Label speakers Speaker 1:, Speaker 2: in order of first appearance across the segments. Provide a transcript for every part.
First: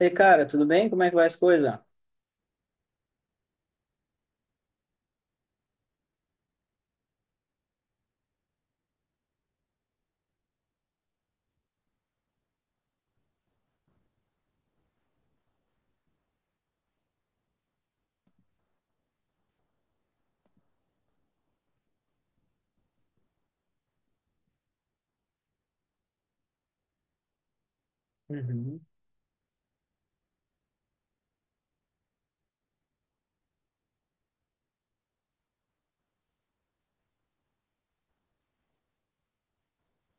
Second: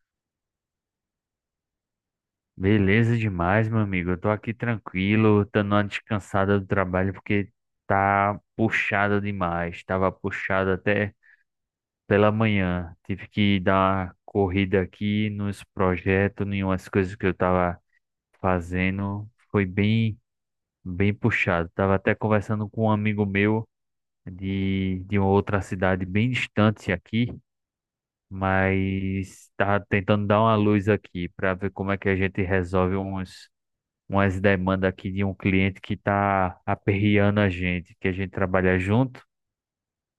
Speaker 1: E cara, tudo bem? Como é que vai as coisas?
Speaker 2: Beleza demais, meu amigo. Eu tô aqui tranquilo, dando uma descansada do trabalho porque tá puxada demais. Tava puxado até pela manhã. Tive que dar uma corrida aqui nos projetos, em umas coisas que eu tava fazendo. Foi bem puxado. Tava até conversando com um amigo meu de uma outra cidade bem distante aqui,
Speaker 1: Uhum.
Speaker 2: mas tava tentando dar uma luz aqui para ver como é que a gente resolve uns. Umas demandas aqui de um cliente que está aperreando a gente, que a gente trabalha junto,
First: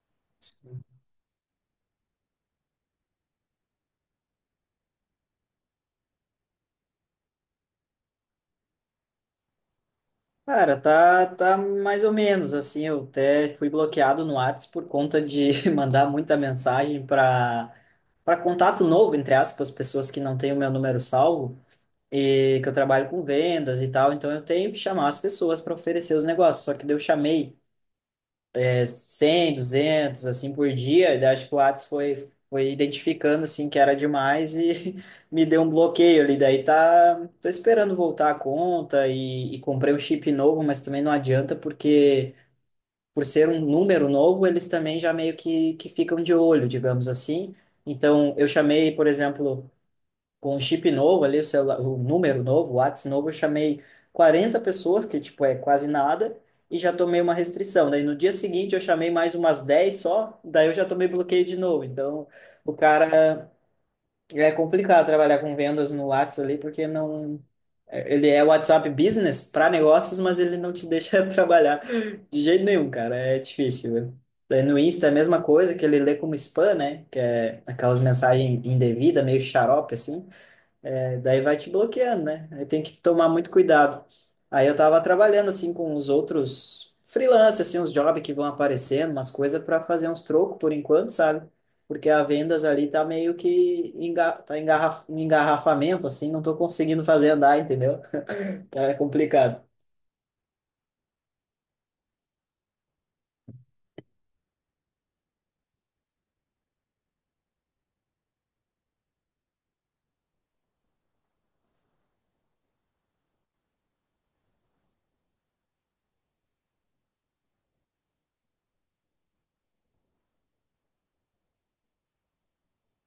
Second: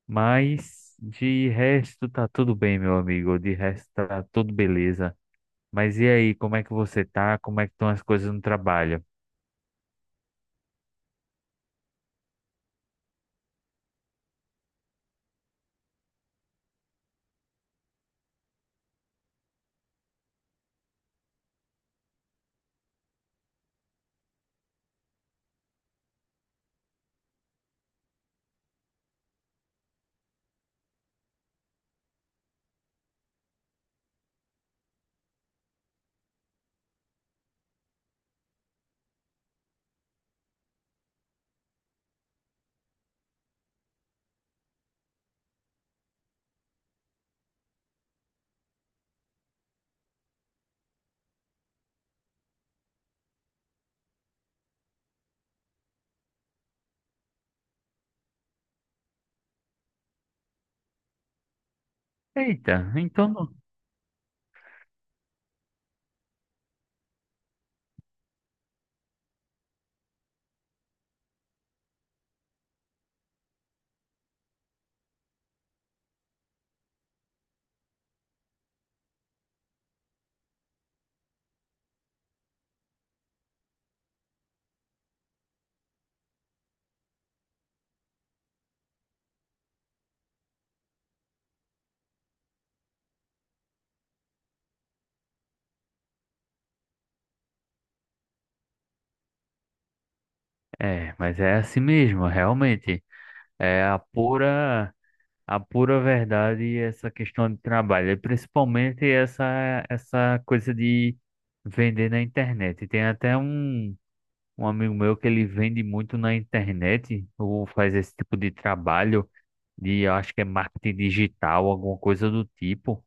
Speaker 2: mas de resto tá tudo bem, meu amigo, de resto tá tudo beleza. Mas e aí, como é que você tá? Como é que estão as coisas no trabalho?
Speaker 1: Cara, tá mais ou menos assim. Eu até fui bloqueado no Whats por conta de mandar muita mensagem para contato novo, entre aspas, pessoas que não têm o meu número salvo e que eu trabalho com vendas e tal. Então eu tenho que chamar as pessoas para oferecer os negócios. Só que daí eu chamei 100, 200, assim por dia. Daí acho que o Whats foi identificando assim que era demais e me deu um bloqueio ali. Daí tá, tô esperando voltar a conta e comprei um chip novo, mas também não adianta porque por ser um número novo, eles também já meio que ficam de olho, digamos assim. Então eu chamei, por exemplo, com o chip novo ali, o celular, o número novo, o WhatsApp novo, eu chamei 40 pessoas, que tipo é quase nada, e já tomei uma restrição. Daí no dia seguinte eu chamei mais umas 10 só, daí eu já tomei bloqueio de novo. Então o
Speaker 2: Eita, então
Speaker 1: cara
Speaker 2: não.
Speaker 1: é complicado trabalhar com vendas no WhatsApp ali, porque não. Ele é WhatsApp Business para negócios, mas ele não te deixa trabalhar de jeito nenhum, cara. É difícil, né? Daí no Insta é a mesma coisa que ele lê como spam, né? Que é aquelas mensagens indevidas, meio xarope, assim. É, daí vai te bloqueando, né? Aí tem que tomar muito cuidado. Aí eu tava trabalhando assim com os outros freelancers, assim, uns jobs que vão aparecendo, umas coisas para fazer uns trocos por enquanto, sabe? Porque a vendas ali tá meio que enga tá engarraf em engarrafamento, assim, não tô conseguindo fazer andar, entendeu? Tá complicado.
Speaker 2: É, mas é assim mesmo, realmente. É a pura, a pura verdade essa questão de trabalho, e principalmente essa coisa de vender na internet. Tem até um amigo meu que ele vende muito na internet ou faz esse tipo de trabalho de, eu acho que é marketing digital, alguma coisa do tipo.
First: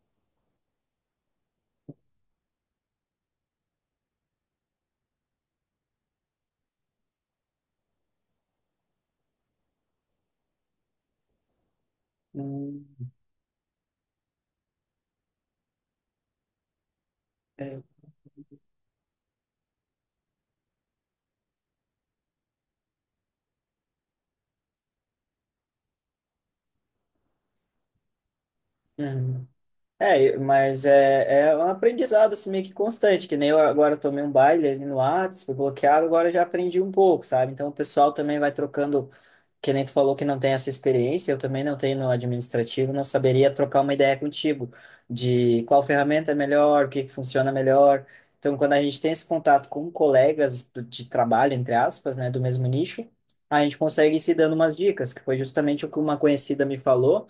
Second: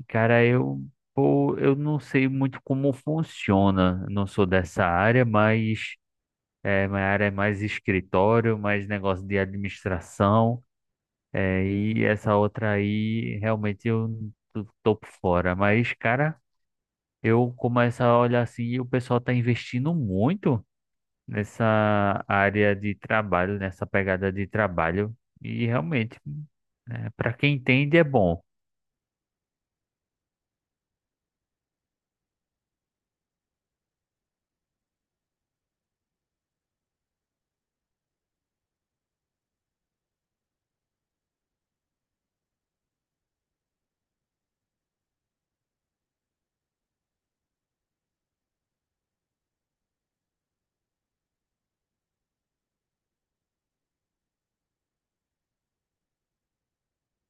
Speaker 2: E, cara, eu não sei muito como funciona, não sou dessa área, mas é, minha área é mais escritório, mais negócio de administração, é, e essa outra
Speaker 1: Hum,
Speaker 2: aí realmente eu tô por fora. Mas, cara, eu
Speaker 1: é,
Speaker 2: começo a olhar assim e o pessoal tá investindo muito nessa área de trabalho, nessa pegada de trabalho. E realmente, né, para quem entende, é bom.
Speaker 1: hum. É, mas é um aprendizado assim, meio que constante, que nem eu agora tomei um baile ali no Whats, fui bloqueado, agora já aprendi um pouco, sabe? Então o pessoal também vai trocando, que nem tu falou que não tem essa experiência, eu também não tenho no administrativo, não saberia trocar uma ideia contigo de qual ferramenta é melhor, o que que funciona melhor. Então quando a gente tem esse contato com colegas de trabalho, entre aspas, né, do mesmo nicho, a gente consegue ir se dando umas dicas, que foi justamente o que uma conhecida me falou.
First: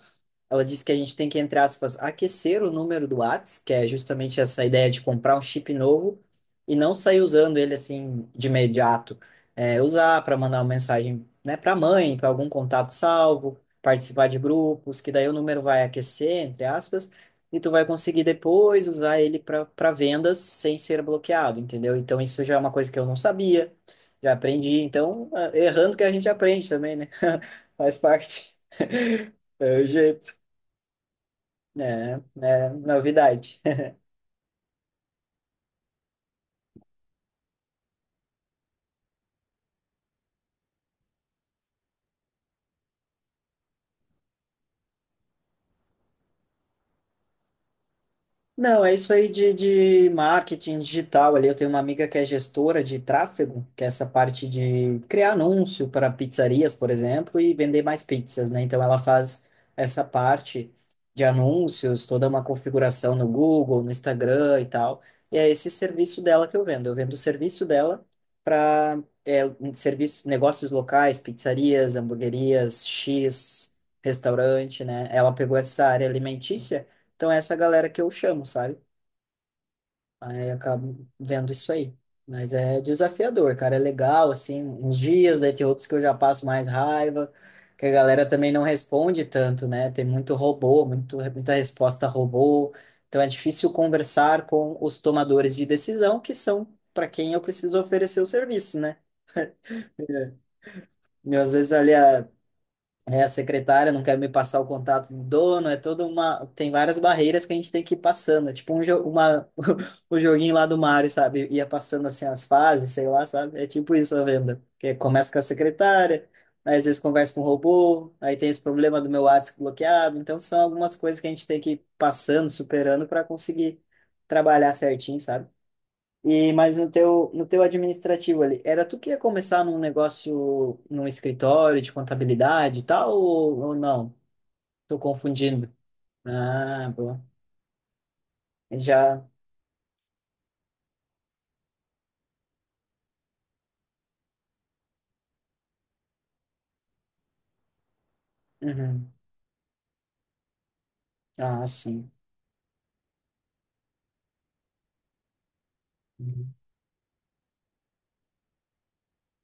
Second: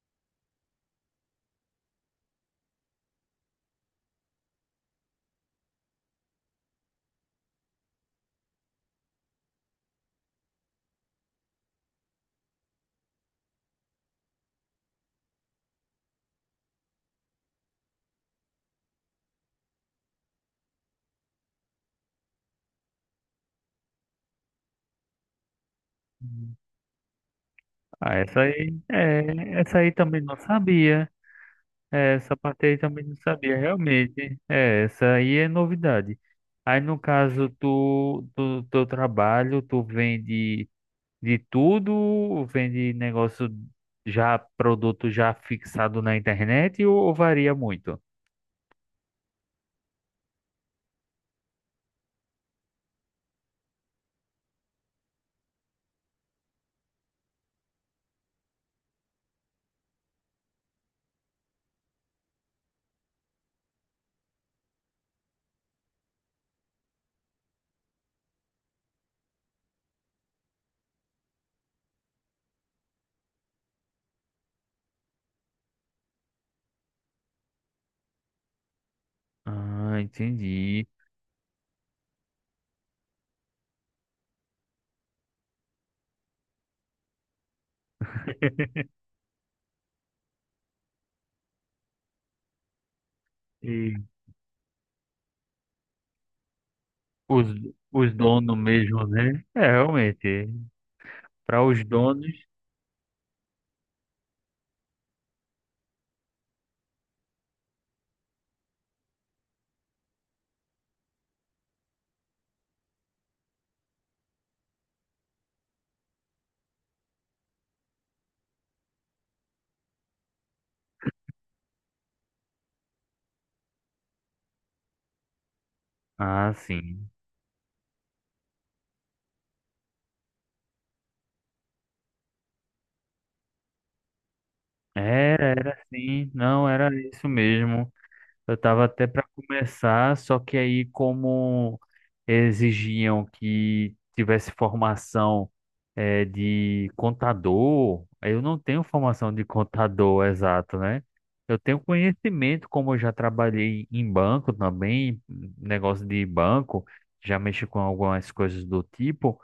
Speaker 1: Ela disse que a gente tem que, entre aspas, aquecer o número do Whats, que é justamente essa ideia de comprar um chip novo e não sair usando ele assim de imediato. É, usar para mandar uma mensagem, né, para mãe, para algum contato salvo, participar de grupos, que daí o número vai aquecer, entre aspas, e tu vai conseguir depois usar ele para vendas sem ser bloqueado, entendeu? Então isso já é uma coisa que eu não sabia, já aprendi. Então, errando que a gente aprende também, né? Faz
Speaker 2: Ah, essa
Speaker 1: parte.
Speaker 2: aí, é,
Speaker 1: É
Speaker 2: essa
Speaker 1: o
Speaker 2: aí também não
Speaker 1: jeito.
Speaker 2: sabia. É,
Speaker 1: É,
Speaker 2: essa parte
Speaker 1: é
Speaker 2: aí também não sabia,
Speaker 1: novidade.
Speaker 2: realmente. É, essa aí é novidade. Aí, no caso tu do teu trabalho, tu vende de tudo? Vende negócio já, produto já fixado na internet ou varia muito?
Speaker 1: Não, é isso aí de marketing digital ali. Eu tenho uma amiga que é gestora de tráfego, que é essa parte de criar anúncio para pizzarias, por exemplo, e vender mais pizzas, né? Então ela faz essa parte de anúncios, toda uma configuração no Google, no Instagram e tal. E é esse serviço dela que eu vendo. Eu vendo o serviço dela para um serviço, negócios locais, pizzarias, hamburguerias, X, restaurante, né? Ela pegou essa área alimentícia, então é essa galera que eu chamo, sabe?
Speaker 2: Ah,
Speaker 1: Aí eu
Speaker 2: entendi.
Speaker 1: acabo vendo isso aí. Mas é desafiador, cara. É legal, assim, uns dias, daí tem outros que eu já passo mais raiva, que a galera também não responde tanto, né? Tem muito robô, muito, muita resposta robô. Então é difícil conversar com os tomadores de decisão, que são para quem eu
Speaker 2: Os,
Speaker 1: preciso
Speaker 2: os
Speaker 1: oferecer o
Speaker 2: donos
Speaker 1: serviço, né?
Speaker 2: mesmo, né? É, realmente.
Speaker 1: E às
Speaker 2: Para
Speaker 1: vezes
Speaker 2: os
Speaker 1: ali
Speaker 2: donos.
Speaker 1: a secretária não quer me passar o contato do dono, é toda uma. Tem várias barreiras que a gente tem que ir passando. É tipo o joguinho lá do Mario, sabe? Ia passando assim as fases, sei lá, sabe? É tipo isso a venda. Que começa com a secretária, aí às vezes conversa com o robô, aí tem esse problema do meu WhatsApp bloqueado. Então são algumas coisas que a gente tem que ir passando, superando para conseguir trabalhar certinho, sabe? E,
Speaker 2: Ah,
Speaker 1: mas no
Speaker 2: sim.
Speaker 1: teu, no teu administrativo ali, era tu que ia começar num negócio, num escritório de contabilidade e tal, ou não? Tô
Speaker 2: Era,
Speaker 1: confundindo.
Speaker 2: era sim. Não,
Speaker 1: Ah,
Speaker 2: era
Speaker 1: boa.
Speaker 2: isso mesmo. Eu tava até
Speaker 1: Já.
Speaker 2: para começar, só que aí, como exigiam que tivesse formação de contador, eu não tenho
Speaker 1: Uhum.
Speaker 2: formação de contador exato, né? Eu
Speaker 1: Ah,
Speaker 2: tenho
Speaker 1: sim.
Speaker 2: conhecimento, como eu já trabalhei em banco também, negócio de
Speaker 1: Uhum.
Speaker 2: banco, já mexi com algumas coisas do tipo.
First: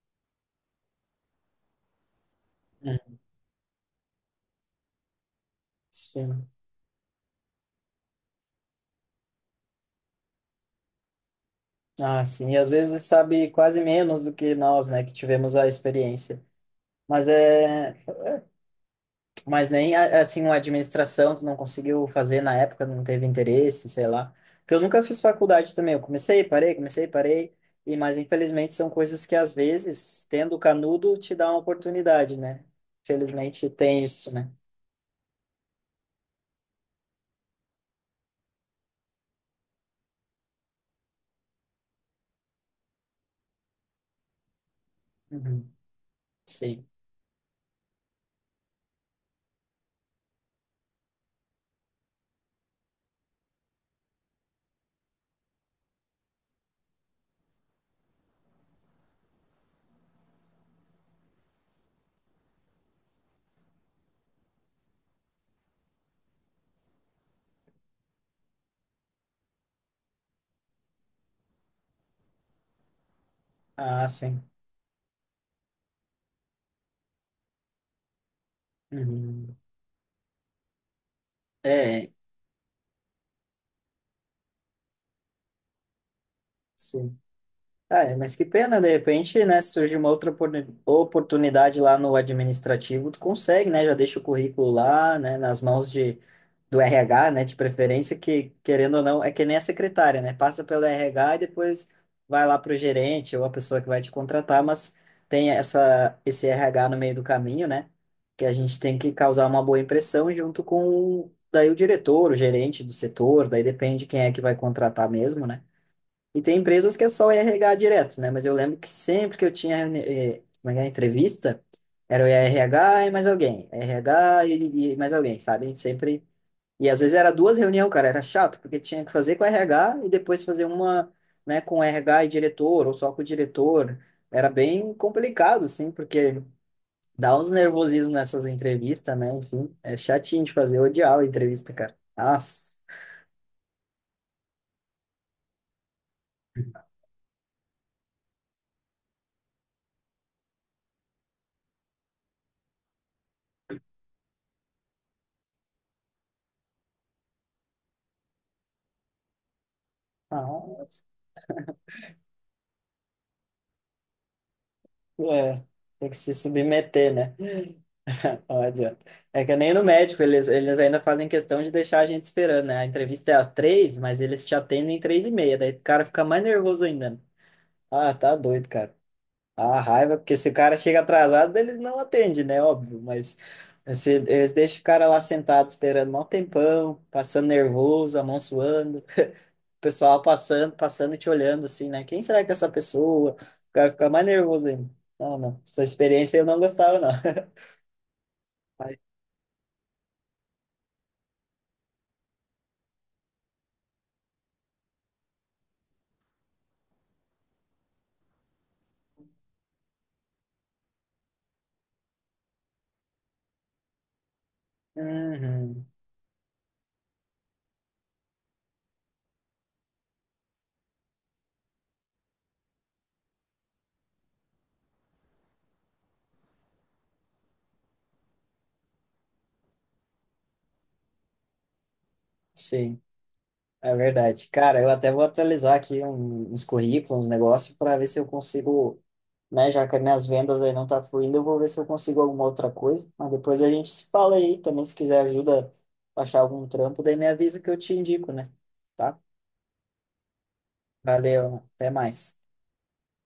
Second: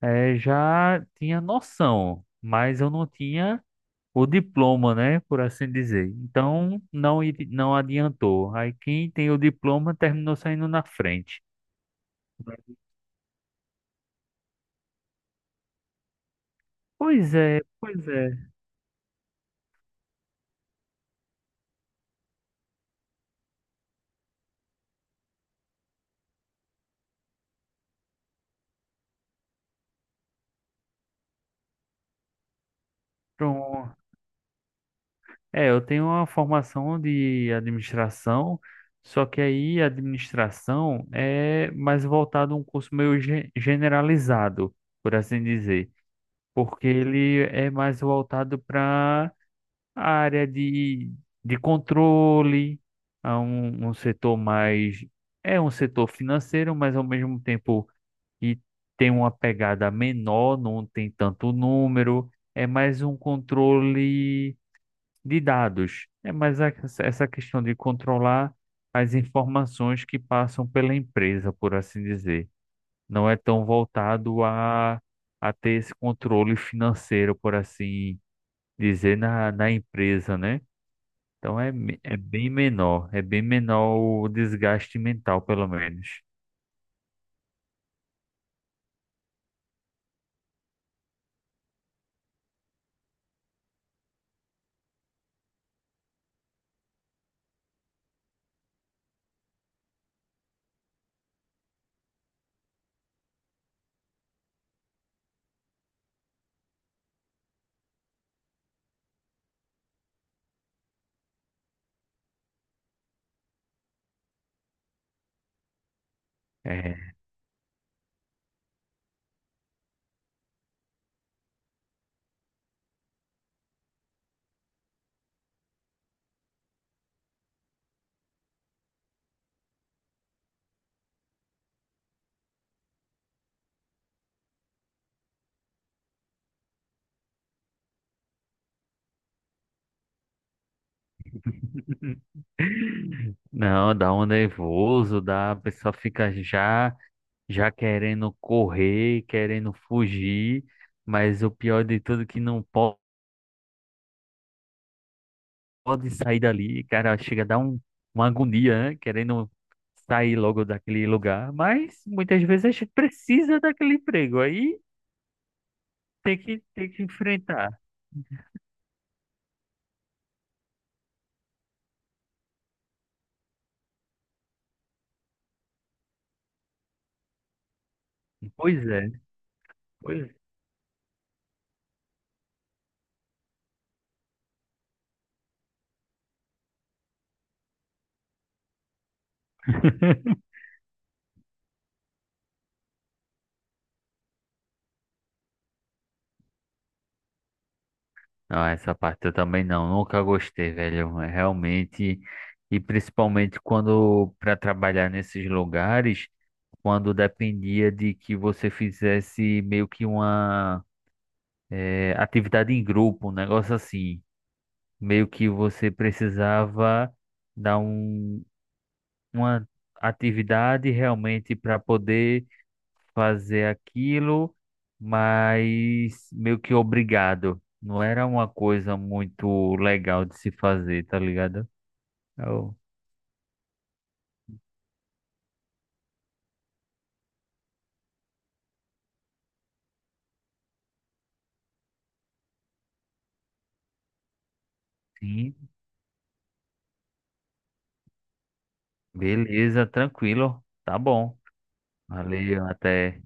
Speaker 2: É, já tinha noção, mas eu não
Speaker 1: Uhum.
Speaker 2: tinha o diploma, né, por assim dizer.
Speaker 1: Sim.
Speaker 2: Então não adiantou. Aí quem tem o diploma terminou saindo na frente.
Speaker 1: Ah, sim. E às vezes sabe quase menos do que nós, né, que tivemos a experiência. Mas
Speaker 2: Pois é,
Speaker 1: é,
Speaker 2: pois é.
Speaker 1: Mas nem assim uma administração tu não conseguiu fazer na época, não teve interesse, sei lá. Porque eu nunca fiz faculdade também, eu comecei, parei, comecei, parei. Mas infelizmente são coisas que às vezes, tendo canudo, te dá uma oportunidade, né? Infelizmente
Speaker 2: Então
Speaker 1: tem isso, né?
Speaker 2: é, eu tenho uma formação de administração, só que aí a administração é mais voltado a um curso meio generalizado, por assim
Speaker 1: Uhum.
Speaker 2: dizer,
Speaker 1: Sim.
Speaker 2: porque ele é mais voltado para a área de controle, um setor mais. É um setor financeiro, mas ao mesmo tempo e tem uma pegada menor, não tem tanto número, é mais um controle de dados. É essa questão de controlar as informações que passam pela empresa, por assim dizer. Não é tão
Speaker 1: Ah, sim.
Speaker 2: voltado a ter esse controle financeiro, por assim dizer,
Speaker 1: Uhum.
Speaker 2: na empresa, né? Então é,
Speaker 1: É,
Speaker 2: é bem menor o desgaste mental, pelo menos.
Speaker 1: sim. Ah, é, mas que pena, de repente, né, se surge uma outra oportunidade lá no administrativo, tu consegue, né, já deixa o currículo lá, né, nas mãos do RH, né, de preferência, que, querendo ou não, é que nem a secretária, né, passa pelo RH e depois vai lá para o gerente ou a pessoa que vai te contratar, mas tem essa, esse RH no meio do caminho, né, que a gente tem que causar uma boa impressão junto com, daí, o diretor, o gerente do setor, daí depende quem é que vai contratar mesmo, né, e tem empresas
Speaker 2: É,
Speaker 1: que é só o RH direto, né? Mas eu lembro que sempre que eu tinha como é que é, entrevista, era o RH e mais alguém, RH e mais alguém, sabe? A gente sempre. E às vezes era duas reuniões, cara, era chato, porque tinha que fazer com o RH e depois fazer uma, né, com o RH e diretor, ou só com o diretor. Era bem complicado, assim, porque dá uns nervosismos nessas entrevistas, né? Enfim, é chatinho de fazer, eu odiava a entrevista, cara. Nossa,
Speaker 2: não, dá um nervoso, dá, a pessoa fica já, já querendo correr, querendo fugir, mas o pior de tudo é que não po- pode sair dali, cara, chega a dar um, uma agonia, né? Querendo sair logo
Speaker 1: nossa.
Speaker 2: daquele lugar, mas muitas vezes a gente precisa daquele emprego, aí
Speaker 1: É, tem que se
Speaker 2: tem que
Speaker 1: submeter, né?
Speaker 2: enfrentar.
Speaker 1: Não adianta. É que nem no médico, eles ainda fazem questão de deixar a gente esperando, né? A entrevista é às 3, mas eles te atendem em 3:30, daí o cara fica mais nervoso ainda, né? Ah, tá doido,
Speaker 2: Pois
Speaker 1: cara.
Speaker 2: é,
Speaker 1: A raiva,
Speaker 2: pois
Speaker 1: porque se o cara chega atrasado, eles não atendem, né? Óbvio, mas se, eles deixam o cara lá sentado esperando um tempão, passando nervoso, a mão suando, o pessoal passando, passando e te olhando assim, né? Quem será que é essa pessoa? O cara fica mais nervoso ainda. Não, não. Essa experiência eu não gostava, não.
Speaker 2: não, essa
Speaker 1: Mas,
Speaker 2: parte eu também não, nunca gostei, velho. É realmente, e principalmente quando para trabalhar nesses lugares, quando dependia de que você fizesse meio que uma atividade em grupo, um negócio assim, meio que
Speaker 1: uhum.
Speaker 2: você precisava dar um, uma atividade realmente para poder fazer aquilo, mas meio que obrigado. Não era uma coisa muito legal de se fazer, tá ligado? Eu,
Speaker 1: Sim, é verdade. Cara, eu até vou atualizar aqui uns currículos, uns negócios, para ver se eu consigo, né? Já que as minhas vendas aí não tá fluindo, eu vou ver se eu consigo alguma outra coisa. Mas depois a gente se fala aí também. Se quiser
Speaker 2: sim,
Speaker 1: ajuda pra achar algum trampo, daí me avisa que eu te indico, né? Tá?
Speaker 2: beleza, tranquilo. Tá bom.
Speaker 1: Valeu, até mais.
Speaker 2: Valeu, até.